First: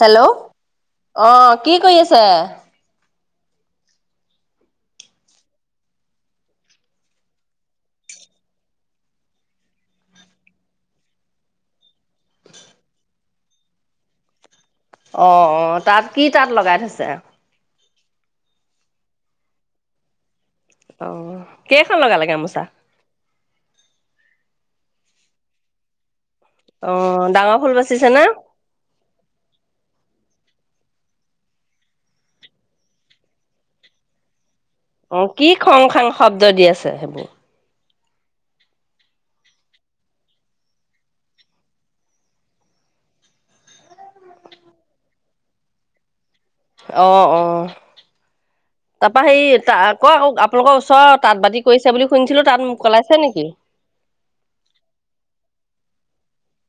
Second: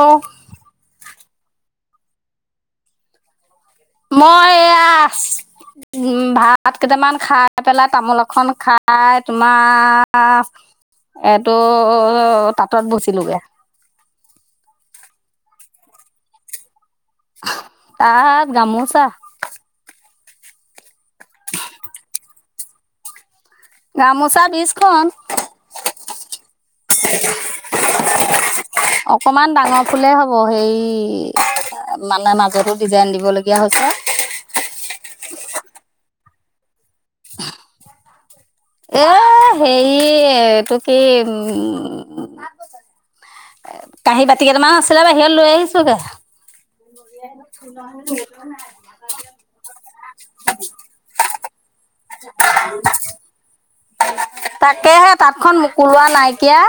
Hello, অ, কি কৰি আছে? মই এইয়া আছ উম, ভাত কেইটামান খাই পেলাই তামোল এখন খাই তোমাৰ এইটো তাঁতত বহিচিলোগে। অ', অ', তাত কি তাত লগাই থৈছে? তাত গামোচা। অ, কেইখন লগালে গামোচা? গামোচা বিছখন। অ, ডাঙৰ ফুল বাচিছা না? অকমান ডাঙৰ ফুলেই হ'ব হেই মানে মাজতো ডিজাইন দিব লগীয়া হৈছে। অ, কি খং খাং শব্দ দি আছে সেইবোৰ? এই হেৰি এইটো কি এ কাহী বাতি কেইটামান আছিলে বাহিৰত লৈ আহিছোগে। [unintelligible] তাৰ পা সেই ত' আকৌ-আকৌ আপোনালোকৰ ওচৰ তাঁত বাতি কৰিছে বুলি শুনিছিলোঁ তাত মোক জলাইছে নেকি? তাকেহে তাঁতখন মোক উলোৱা নাইকিয়া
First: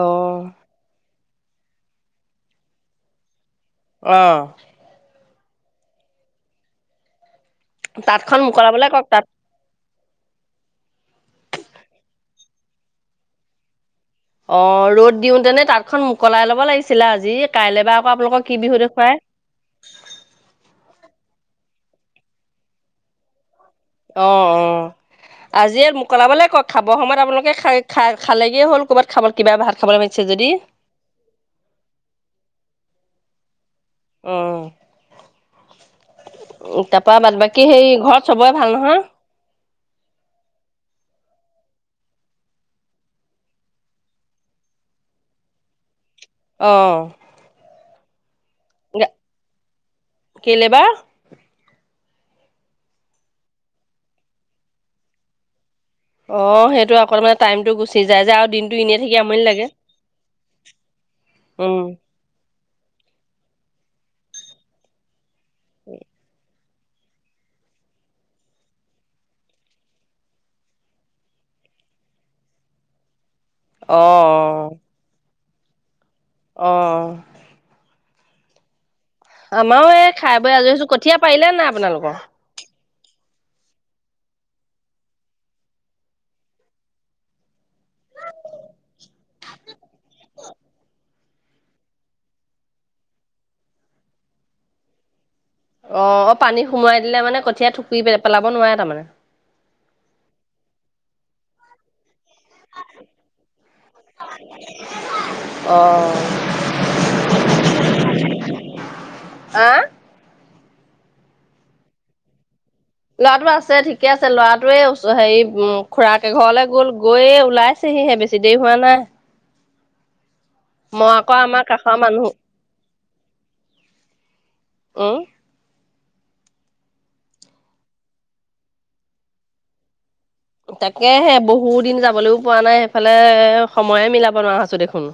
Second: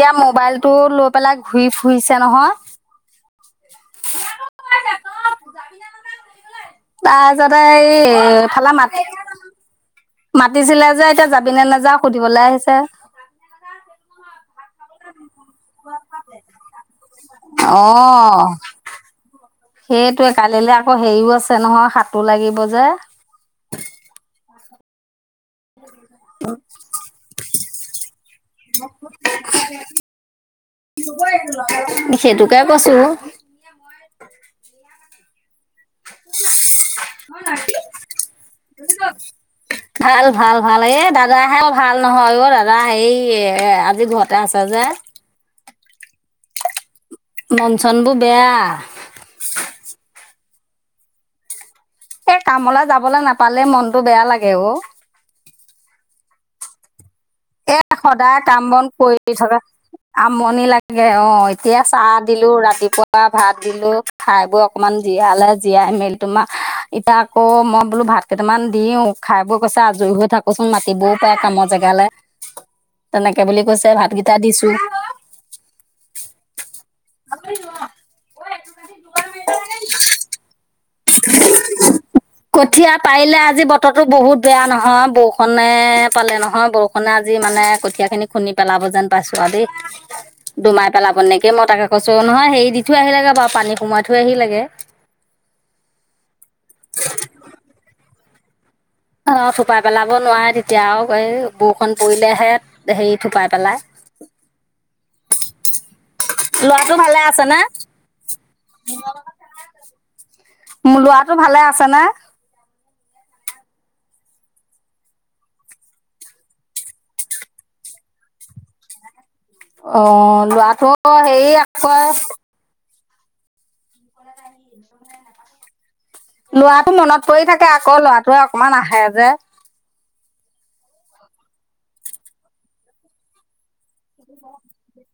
অ মোবাইল টো লৈ পেলাই ঘূৰি ফুৰিছে নহয়। অ', তাৰ পিছত তাঁতখন এই ফালা মোকলাবলৈ মাত কওক তাত মাতিছিলে যে এতিয়া যাবি নে নাযা সুধিবলৈ আহিছে। অ, ৰ'দ দিওতেনে তাঁতখন মোকলাই লব লাগিছিলে আজি কাইলৈ বা আকৌ আপোনালোকক অ'। কি বিহু দেখুৱাই। সেইটোৱে কালিলৈ আকৌ হেৰিও আছে নহয় সাতো লাগিব যে। অ', অ', আজিয়ে মোকলাবলৈ কওক খাব সময়ত আপোনালোকে খাই-খা-খালেগেই হ'ল ক'বাত খাব কিবা ভাত খাবলৈ মাতিছে যদি। [unintelligible] সেইটোকে কৈছোঁ। উম, তাপা বাদ বাকী হেই ঘৰত চবৰে ভাল নহয়? [inaudible] ভাল-ভাল-ভাল এ দাদাহে ভাল নহয় অ, দাদা হেই এ আজি ঘৰতে আছে যে। অ', মন চনবোৰ বেয়া। [unintelligible] কেলে বা? এ কামলৈ যাবলৈ নাপালে মনটো বেয়া লাগে অ, অ, সেইটো [unintelligible] এ যায় যে সদায় আৰু কাম দিনটো বন এনেই থাকি কৰি আমনি ধৰা লাগে আমনি লাগে অ, উম এতিয়া চাহ দিলো ৰাতিপুৱা পুৱা ভাত দিলো খাই বৈ অকনমান জীয়ালে জীয়াই মেলি তোমাৰ এতিয়া আকৌ মই বোলো ভাত কেইটামান দিওঁ খাই বৈ কৈছে আজৰি হৈ থাকোঁচোন মাতিবও পাৰে কামৰ জেগালে। তেনেকে বুলি কৈছে অ ভাতকেইটা দিছো অ', [unintelligible] আমাৰো এই খাই বৈ আজৰি হৈছো কঠীয়া পাৰিলে নে নাই আপোনালোকৰ? কঠীয়া পাৰিলে আজি বতৰতো বহুত বেয়া নহয় বৰষুণে পালে নহয় বৰষু ষুণে আজি মানে কঠীয়া খিনি খুন্দি পেলাব যেন পাইছো আৰু দেই। দুুমাই পেলাব নেকে মই তাকে কৈছো নহয় হেৰি দি থৈ আহিলেগে বাৰু পানী সোমাই থৈ আহি লেগে। অ-অ! পানী সোমোৱাই দিলে মানে কঠীয়া থুপি পেলাব নোৱাৰে তাৰমানে? অঁ! থোপা পেলাব নোৱাৰে তেতিয়া আৰু এই বৰষুণ পৰিলেহে হেৰি থোপাই পেলাই। অ [unintelligible] ল'ৰাটো ভালে আছে নে? আহ [unintelligible] মোৰ ল'ৰাটো ভালে আছে নে? ল'ৰাটো আছে ঠিকে আছে। ল'ৰাটোৱে এই হেৰি উম খুৰাকে ঘৰলে গ'ল গৈয়েই ওলাই পাইছেহি হে বেছি দেৰি হোৱা নাই। অঁ! মই ল'ৰাটোৱ আকৌ হেৰি আমাৰ কাষৰ আকৌ মানুহ উম। ল'ৰাটো মনত পৰি থাকে আকৌ ল'ৰাটোৱে অকমান আহে যে। তাকেহে বহু দিন যাবলৈও পোৱা নাই সেইফালে। সময়ে মিলাব নোৱাৰা হৈছো দেখোন।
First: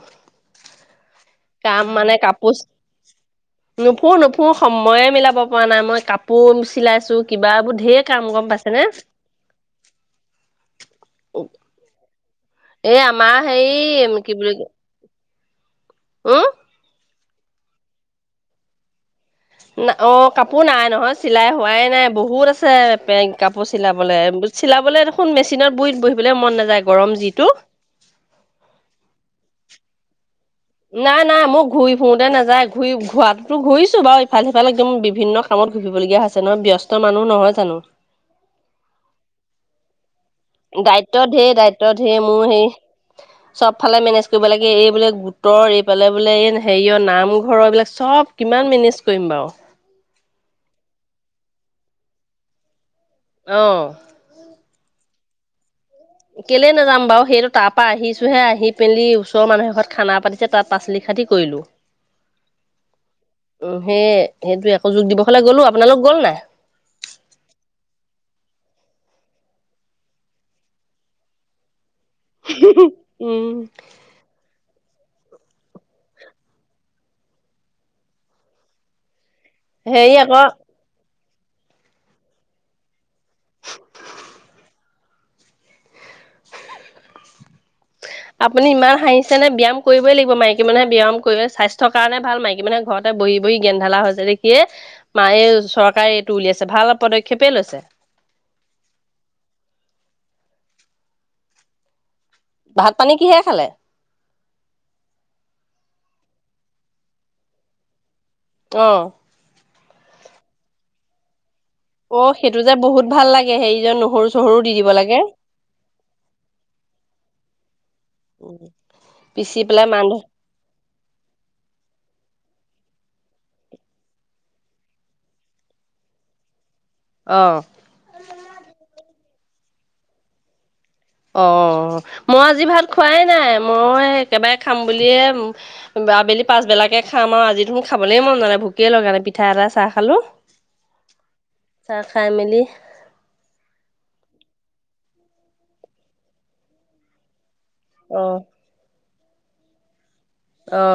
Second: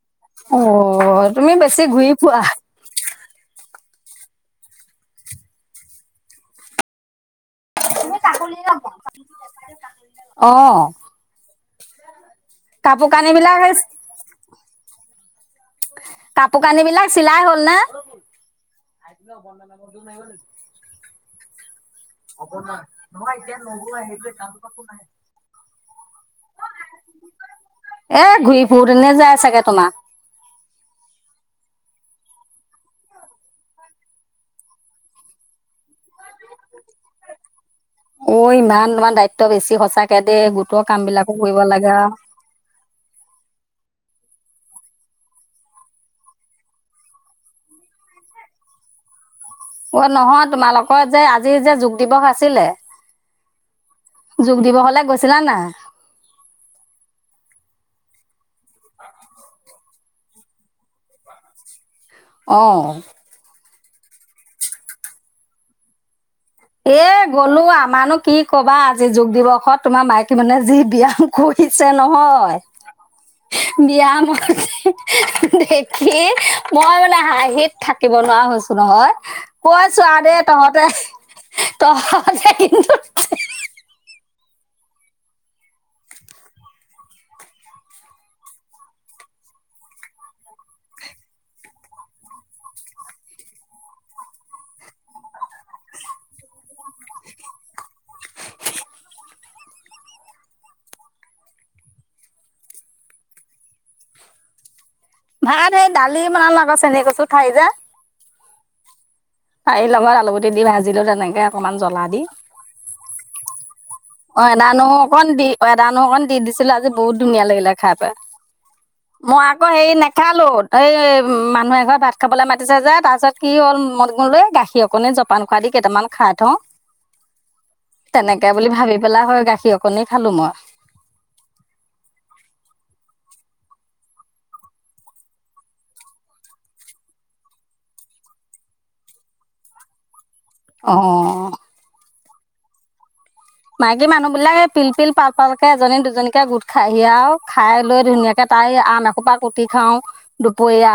অ', তুমি বেছি কাম ঘূৰি মানে ফুৰা কাপোচ নুফু-নুফু সময়ে মিলাব পৰা নাই মই কাপোৰ চিলাইছো। কিবা এইবোৰ ঢেৰ কাম গম পাইছে নে? অঁ! এই আমাৰ হেৰি কি বুলি উম কাপোৰ কানি বিলাক চিলাই হ'ল নে? অঁ! কাপোৰ নাই নহয় চিলাই হোৱাই নাই বহু বহুত আছে কাপোৰ চিলাবলে। চিলাবলে দেখোন মেচিনত বহি বহিবলে মন নাযায় গৰম যিটো। এ ঘূৰি ফুৰো তেনে যায় চাগে তোমাৰ? নাই-নাই, মোৰ ঘূৰি ফুৰোতে নাযায়, ঘূৰি ঘূৰাতো ঘূৰিছো বাৰু ইফাল সিফালে একদম বিভিন্ন কামত ঘুৰি ফুৰিবলগীয়া হৈছে নহয় ব্যস্ত মানুহ নহয় জানো। অ! ইমান তোমাৰ দায়িত্ব বেছি সঁচাকে দেই গোটৰ কাম দায়িত্ব বিলাকো ঢেৰ কৰিব লাগে আৰু। মোৰ হেৰি চবফালে মেনেজ কৰিব লাগে। এই বোলে গোটৰ, এইফালে বোলে এই হেৰিয়ৰ নামঘৰৰ এইবিলাক চব কিমান মেনেজ কৰিম বাৰু। অঁ! নহয় তোমালোকৰ যে আজি যে যোগ দিৱস আছিলে। অঁ! যোগ দিৱসলে গৈছিলা নে নাই? কেলে নাযাম বাৰু। সেইটো তাৰ পৰা আহিছোঁ হে আহি পেলি ওচৰৰ মানুহ এ ঘৰত খানা পাতিছে তাত পাচলি খাতি কৰিলোঁ। [inaudible] অঁ! উম! সেই সেইটোৱেই আকৌ যোগ দিৱসলে গ'লোঁ। আপোনালোক গ'ল নাই? এ, গ'লোঁ আমাৰনো কি ক'বা, আজি যোগ দিৱসত তোমাৰ মাইকী মানুহে যি বিয়া কৰিছে নহয় উম বিয়াম [unintelligible] দেখি মই মানে হাঁহিত থাকিব নোৱাৰা হৈছোঁ নহয়। কৈছোঁ হেৰি আৰু দেই, আকৌ তহঁতে-তহঁতে কিন্তু [unintelligible] [unintelligible] আপুনি ইমান হাঁহিছে নে, ব্যায়াম কৰিবই লাগিব। মাইকী মানুহে ব্যায়াম কৰিলে স্বাস্থ্যৰ কাৰণে ভাল। মাইকী মানুহে ঘৰত বহি-বহি গেন্ধালা হৈছে দেখিয়ে মাও এই চৰকাৰে এইটো উলিয়াইছে, ভাল পদক্ষেপ লৈছে। ভাত, পানী কিহেৰে খালে? ভাত সেই দালি বনালোঁ, আকৌ চেনি কচু থাৰি যে অঁ! ঠাৰী লগত আলুগুটি দি ভাজিলোঁ, তেনেকে অকমান জ্বলা অ দি। সেইটো যে বহুত ভাল লাগে, হেৰি যে নো অ', এদা নহও, অকণ দি। অ', এদা নুহ, অকণ দি দিছিলোঁ আজি বহুত ধুনীয়া লাগিলে খাই। মই পিচি আকৌ পেলাই হেৰি মান নেখালোঁ। এই মানুহ এঘৰত ভাত খাবলৈ মাতিছে যে, তাৰপিছত কি হ'ল, [unintelligible] এই গাখীৰ অকণ, জলপান খোৱা দি কেইটামান খাই থও। অ'। তেনেকে বুলি ভাবি পেলাই হয়, গাখীৰ অকণনি খালোঁ মই। অ', মই আজি ভাত খোৱাই নাই, মই একেবাৰে খাম বুলিয়েই আবেলি পাছবেলাকে খাম আৰু। আজি দেখোন খাবলৈ মন যোৱা নাই, ভোকে লগা নাই। পিঠা এটা, চাহ খালোঁ। অ'। চাহ খাই মেলি মাইকী মানুহবিলাকে পিল পিল, পাল পালকে এজনী দুজনীকে গোট খাইহি আৰু। খাই লৈ অ ধুনীয়াকৈ তাই আম এসোপা কুটি খাঁও। অ দুপৰীয়া।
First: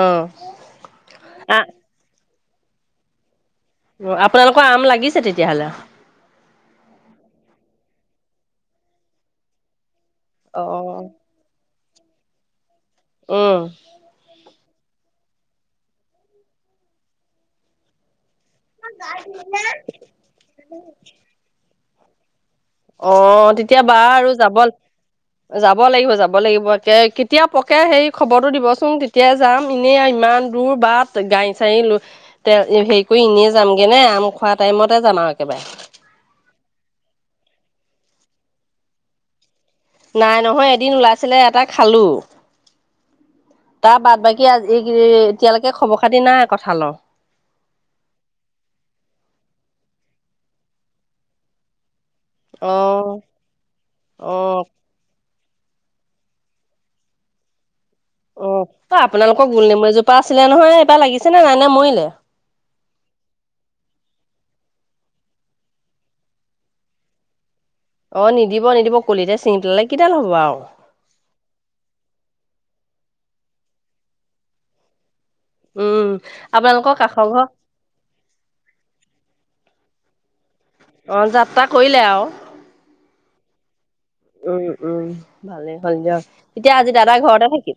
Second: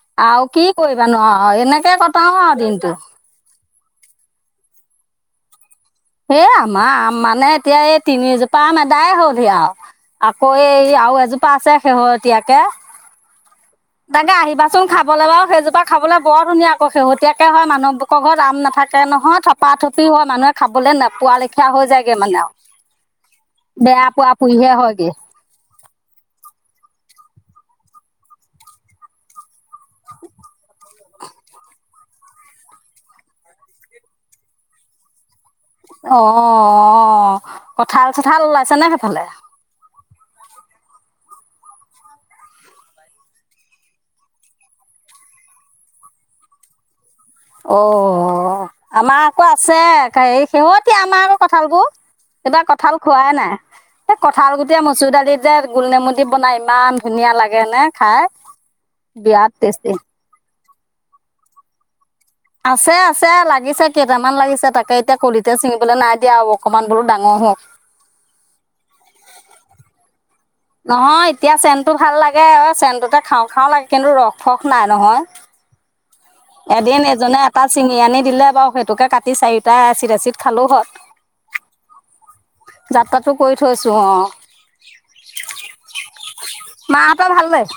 অ আৰু কি কৰিবা নো আৰু, আ এনেকে কটাও আৰু দিনটো। [unintelligible] আপোনালোকৰ আম লাগিছে তেতিয়াহ'লে? এ, আমাৰ আম মানে এতিয়া এই তিনিজোপা আম এদায় হ'লহি আৰু। আকৌ অ এই আৰু এজোপা আছে, শেহতীয়াকে। উম। তাকে আহিবাচোন খাবলৈ বাৰু, সেইজোপা খাবলৈ বৰ ধুনীয়া আকৌ, শেহতীয়াকৈ হয় [unintelligible] থাকে নহয়, থপা থপি হয়, মানুহে খাবলৈ নোপোৱা লেখীয়া হৈ যায়গে মানে আৰু। অ', তেতিয়া বেয়া পোৱা বাৰু যাব পুইহে হয়গে যাব লাগিব, যাব লাগিব। একে কেতিয়া পকে হেৰি খবৰটো দিবচোন, তেতিয়াই যাম এনেই ইমান দূৰ বাট গাড়ী, চাড়ী লৈ [unintelligible] হেৰি কৰি এনেই যামগে নে, আম খোৱা টাইমতে যাম আৰু একেবাৰে। অ', অ' কঁঠাল চঠাল ওলাইছেনে সেইফালে? নাই নহয়, এদিন ওলাইছিলে, এটা খালোঁ। তাৰ বাদ বাকী [unintelligible] এতিয়ালৈকে খবৰ খাতি নাই কঁঠালৰ। অ', আমাৰ আকৌ আছে [unintelligible] কঁঠালবোৰ। এইবাৰ অ কঁঠাল খোৱাই নাই, এই অ কঁঠাল গুটিয়ে মচুৰ দালিত যে গোল নেমু দি বনাই, ইমান ধুনীয়া লাগে নে। খাই উম, আপোনালোকৰ বিৰাট গোল নেমু টেষ্টি এজোপা আছিলে নহয়, এইবাৰ লাগিছে নে নাই, নে মৰিলে? আছে আছে, লাগিছে কেইটামান লাগিছে। তাকে এতিয়া কলিতে ছিঙিবলৈ নাই দিয়া আৰু অকণমান বোলো ডাঙৰ হওঁক। অ', নিদিব নিদিব, কলিতে ছিঙি পেলালে কিডাল হ'ব আৰু। নহয়, এতিয়া চেনটো ভাল লাগে, চেনটোতে খাওঁ খাওঁ লাগে, কিন্তু ৰস ফস নাই নহয়। উম। আপোনালোকৰ এদিন কাষৰ এজনে ঘৰ এটা চিঙি আনি দিলে বাৰু সেইটোকে কাটি চাৰিটা এচিত এচিত খালো হয়। অ', যাত্ৰা কৰিলে আৰু। যাত্ৰাটো কৰি থৈছো অ'। উম, উম ভালে হ'ল দিয়ক। এতিয়া আজি দাদা মাহঁতৰ ঘৰতে ভালেই থাকিল।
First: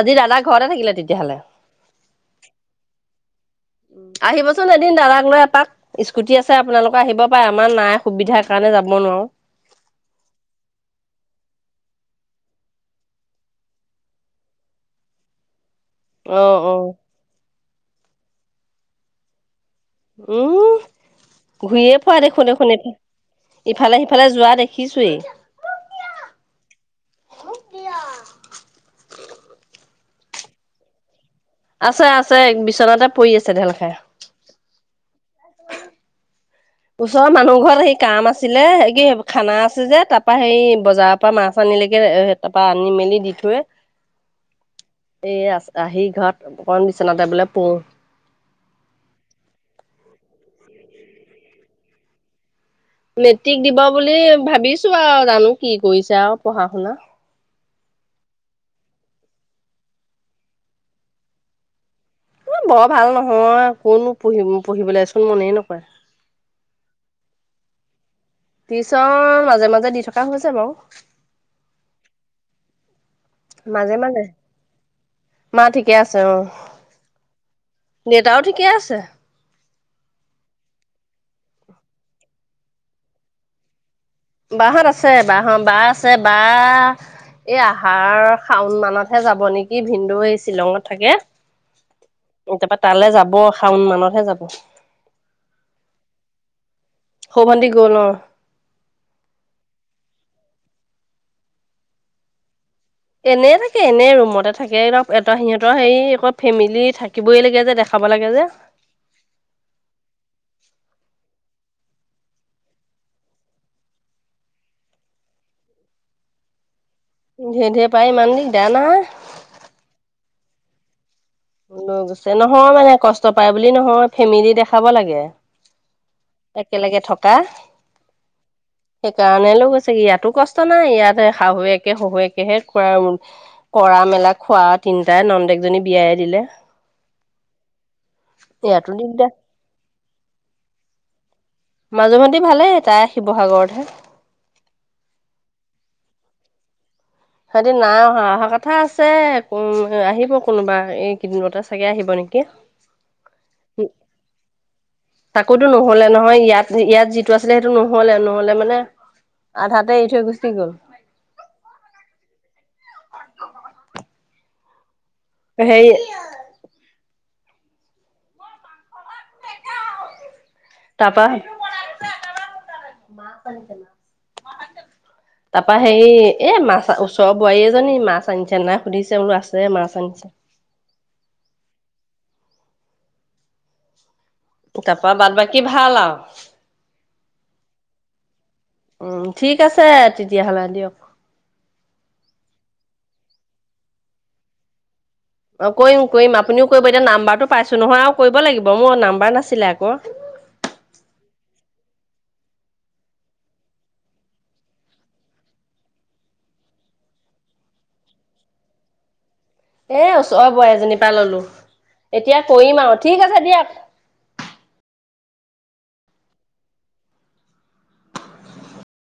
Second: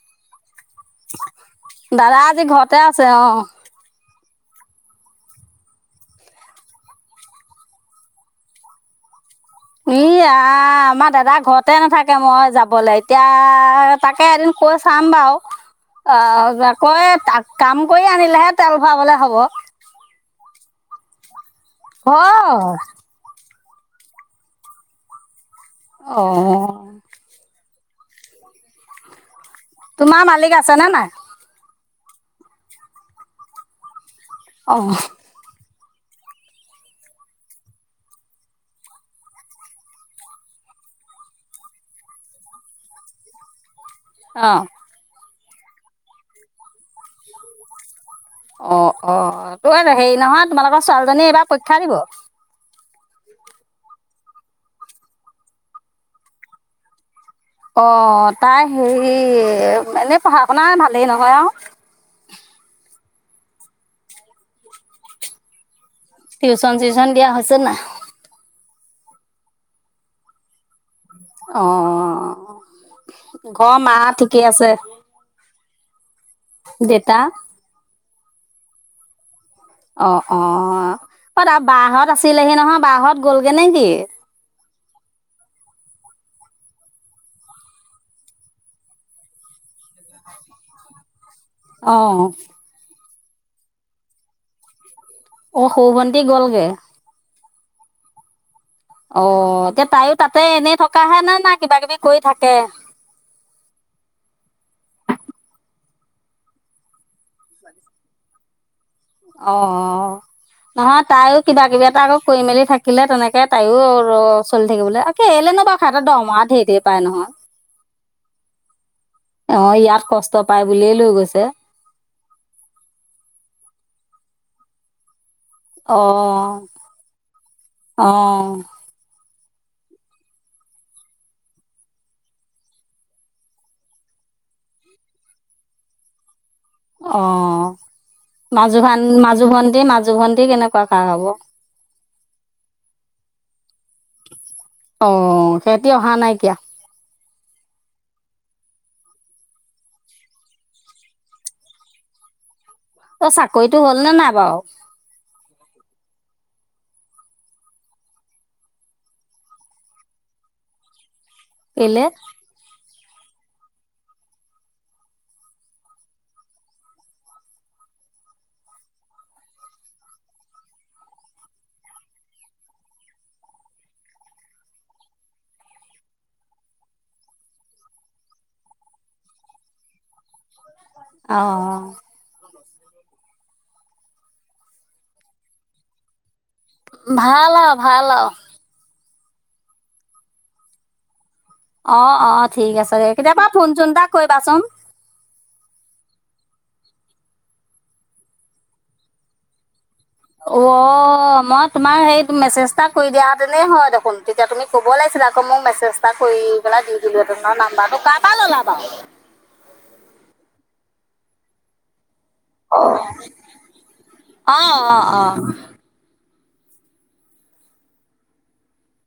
আজি দাদা ঘৰতে থাকিলে তেতিয়াহ'লে। দাদা আজি ঘৰতে আছে অ'। আহিবচোন এদিন দাদাক লৈ এপাক। স্কুটি আছে আপোনালোকৰ আহিব পাৰে, আমাৰ নাই সুবিধাৰ কাৰণে যাব নোৱাৰো। ই আ, আমাৰ দাদা ঘৰতে নাথাকে মই যাবলে, এতিয়া তাকে এদিন কৈ চাম বাাৰু। অ অ কৈ কাম কৰি আনিলেহে তেল ভৰাবলে হ'ব। উম ঘূয়ে ফুৰা দেখোঁ দেখোন এত ইফালে সিফালে যোৱা দেখিছোয়ে। অ'। তোমাৰ মালিক আছে নে নাই। আছে আছে বিচনাতে পৰি আছে ঢেল খাই। অ'। [inaudible] ওচৰৰ মানুহ ঘৰত সেই কাম আছিলে হে কি খানা আছে যে তাৰ পা সেই বজাৰ পা মাছ আনিলেগে এ তাৰপা আনি মেলি দি থৈ অ'। এই আ আহি ঘৰত অকন বিচনাতে বোলে পও। অ', অ, তো হেৰি নহয় তোমালোকৰ ছোৱালীজনী এইবাৰ পৰীক্ষা দিব। মেট্ৰিক দিব বুলি ভাবিছো আউ জানো কি কৰিছে আউ পঢ়া শুনা। অ', তাই হেৰি এ এনে পঢ়া শুনা ভালেই নহয় আউ। বৰ ভাল নহয় কোনো পঢ়ি-পঢ়িবলে চুন মনেই নকয়। টিউশচন চিউশচন দিয়া হৈছে নাই। টিউচন মাজে মাজে দি থকা হছে বাউ। অ', অ, ঘৰ মা মাজে মাজে ঠিকে আছে। মা ঠিকে আছে অ', দেতা দেউতাও ঠিকে আছে। অ', অ, অ তা বাহত আছিলেহি নহয় বাহত গ'লগে নেকি। বাহত আছে বাহ বা আছে বা এই আহাৰ শাওন মানতহে যাব নেকি। কি ভিনন্দু এই শ্বিলঙত থাকে অ'। উম তাৰপা তালে যাব শাওন মানতহে যাব। অ', সউ ভণ্টি গ'লগে। সউ ভণ্টি গ'ল অ'। অ', এতিয়া তাইয়ো তাতে এনেই থকাহে নে না কিবা কিবি কৰি থাকে। এনেই থাকে এনে ৰুমতে থাকে এত সিহঁতৰ হেৰি আকৌ ফেমিলি থাকিবই লাগে যে দেখ খাব লাগে যে। অ', অ'। নহয় তাইও কিবা কিবি এটা আকৌ কৰি মেলি থাকিলে তেনেকে তাইও ৰ চলি থাকিবলে। কেলে নো বা হেট দৰমৰা ঢে ধেৰ পাই নহয়। ধে ধেৰ পায় ইমান দিগদাৰ নাই অ', ইয়াত কষ্ট পাই বুলিয়েই লৈ গৈছে। ল গৈছে নহয় মানে কষ্ট পায় বুলি নহয় ফেমেলি দেখাব লাগে। অ', একেলেগে থকা। অ'। সেইকাৰণে লৈ গৈছে ইয়াতো কষ্ট নাই ইয়াতে শাহুৱেকে শহুৱেকেহে খোৱাৰ কৰা মেলা খোৱা তিনটাই নন্দেকজনী বিয়াই দিলে অ মাজু ইয়াতো ভান দিগদাৰ মাজু ভণ্টি মাজু ভন্টি কেনেকুৱা কাৰ হব মাজু ভন্টি ভালেই তাই শিৱসাগৰতহে অ সিহঁতি অহা নাই এতিয়া সিহঁতে না অহা অহা কথা আছে উম আহিব কোনোবা এই কেইদিনতে চাগে আহিব নেকি অ [inaudible] অ চাকৰিটো হল নে নাই বাউ চাকইটো নহলে নহয় ইয়াত ইয়াত যিটো আছিলে সেইটো নহলে নহলে মানে আধাতে এৰি থৈ গুচি গ'ল। কেলে? [unintelligible] সেই, তাৰপা, তাৰপা হেৰি এ মাছ ওচৰৰ বোৱাৰী এজনী মাছ আনিছে নাই সুধিছে বোলো আছে মাছ আনিছে। অ অ। তাৰাপা বাদ বাকী ভাল আৰু, ভাল আউ ভাল আউ। উম ঠিক আছে তেতিয়াহ'লে দিয়ক। অ অ থিক আছে দে কেতিয়াবা ফোন চোন এটা কৰিবাচোন। অ কৰিম কৰিম আপুনিও কৰিব এতিয়া নাম্বাৰটো পাইছো নহয় আৰু কৰিব লাগিব মোৰ নাম্বাৰ নাছিলে আক। উঅ মই তোমাৰ সেই মেছেজ এটা কৰি দিয়া তেনেই হয় দেখোন তেতিয়া তুমি, ক'ব লাগিছিলে আকৌ মোক মেছেজ এটা কৰি পেলাই দি দিলো হেতেন নাম্বাৰটো কাৰ পৰা ল'লা বাৰু, এই ওচৰৰ বোৱাৰী এজনীৰ পৰা ললো, এতিয়া কৰিম আৰু ঠিক আছে দিয়ক। অ অ অ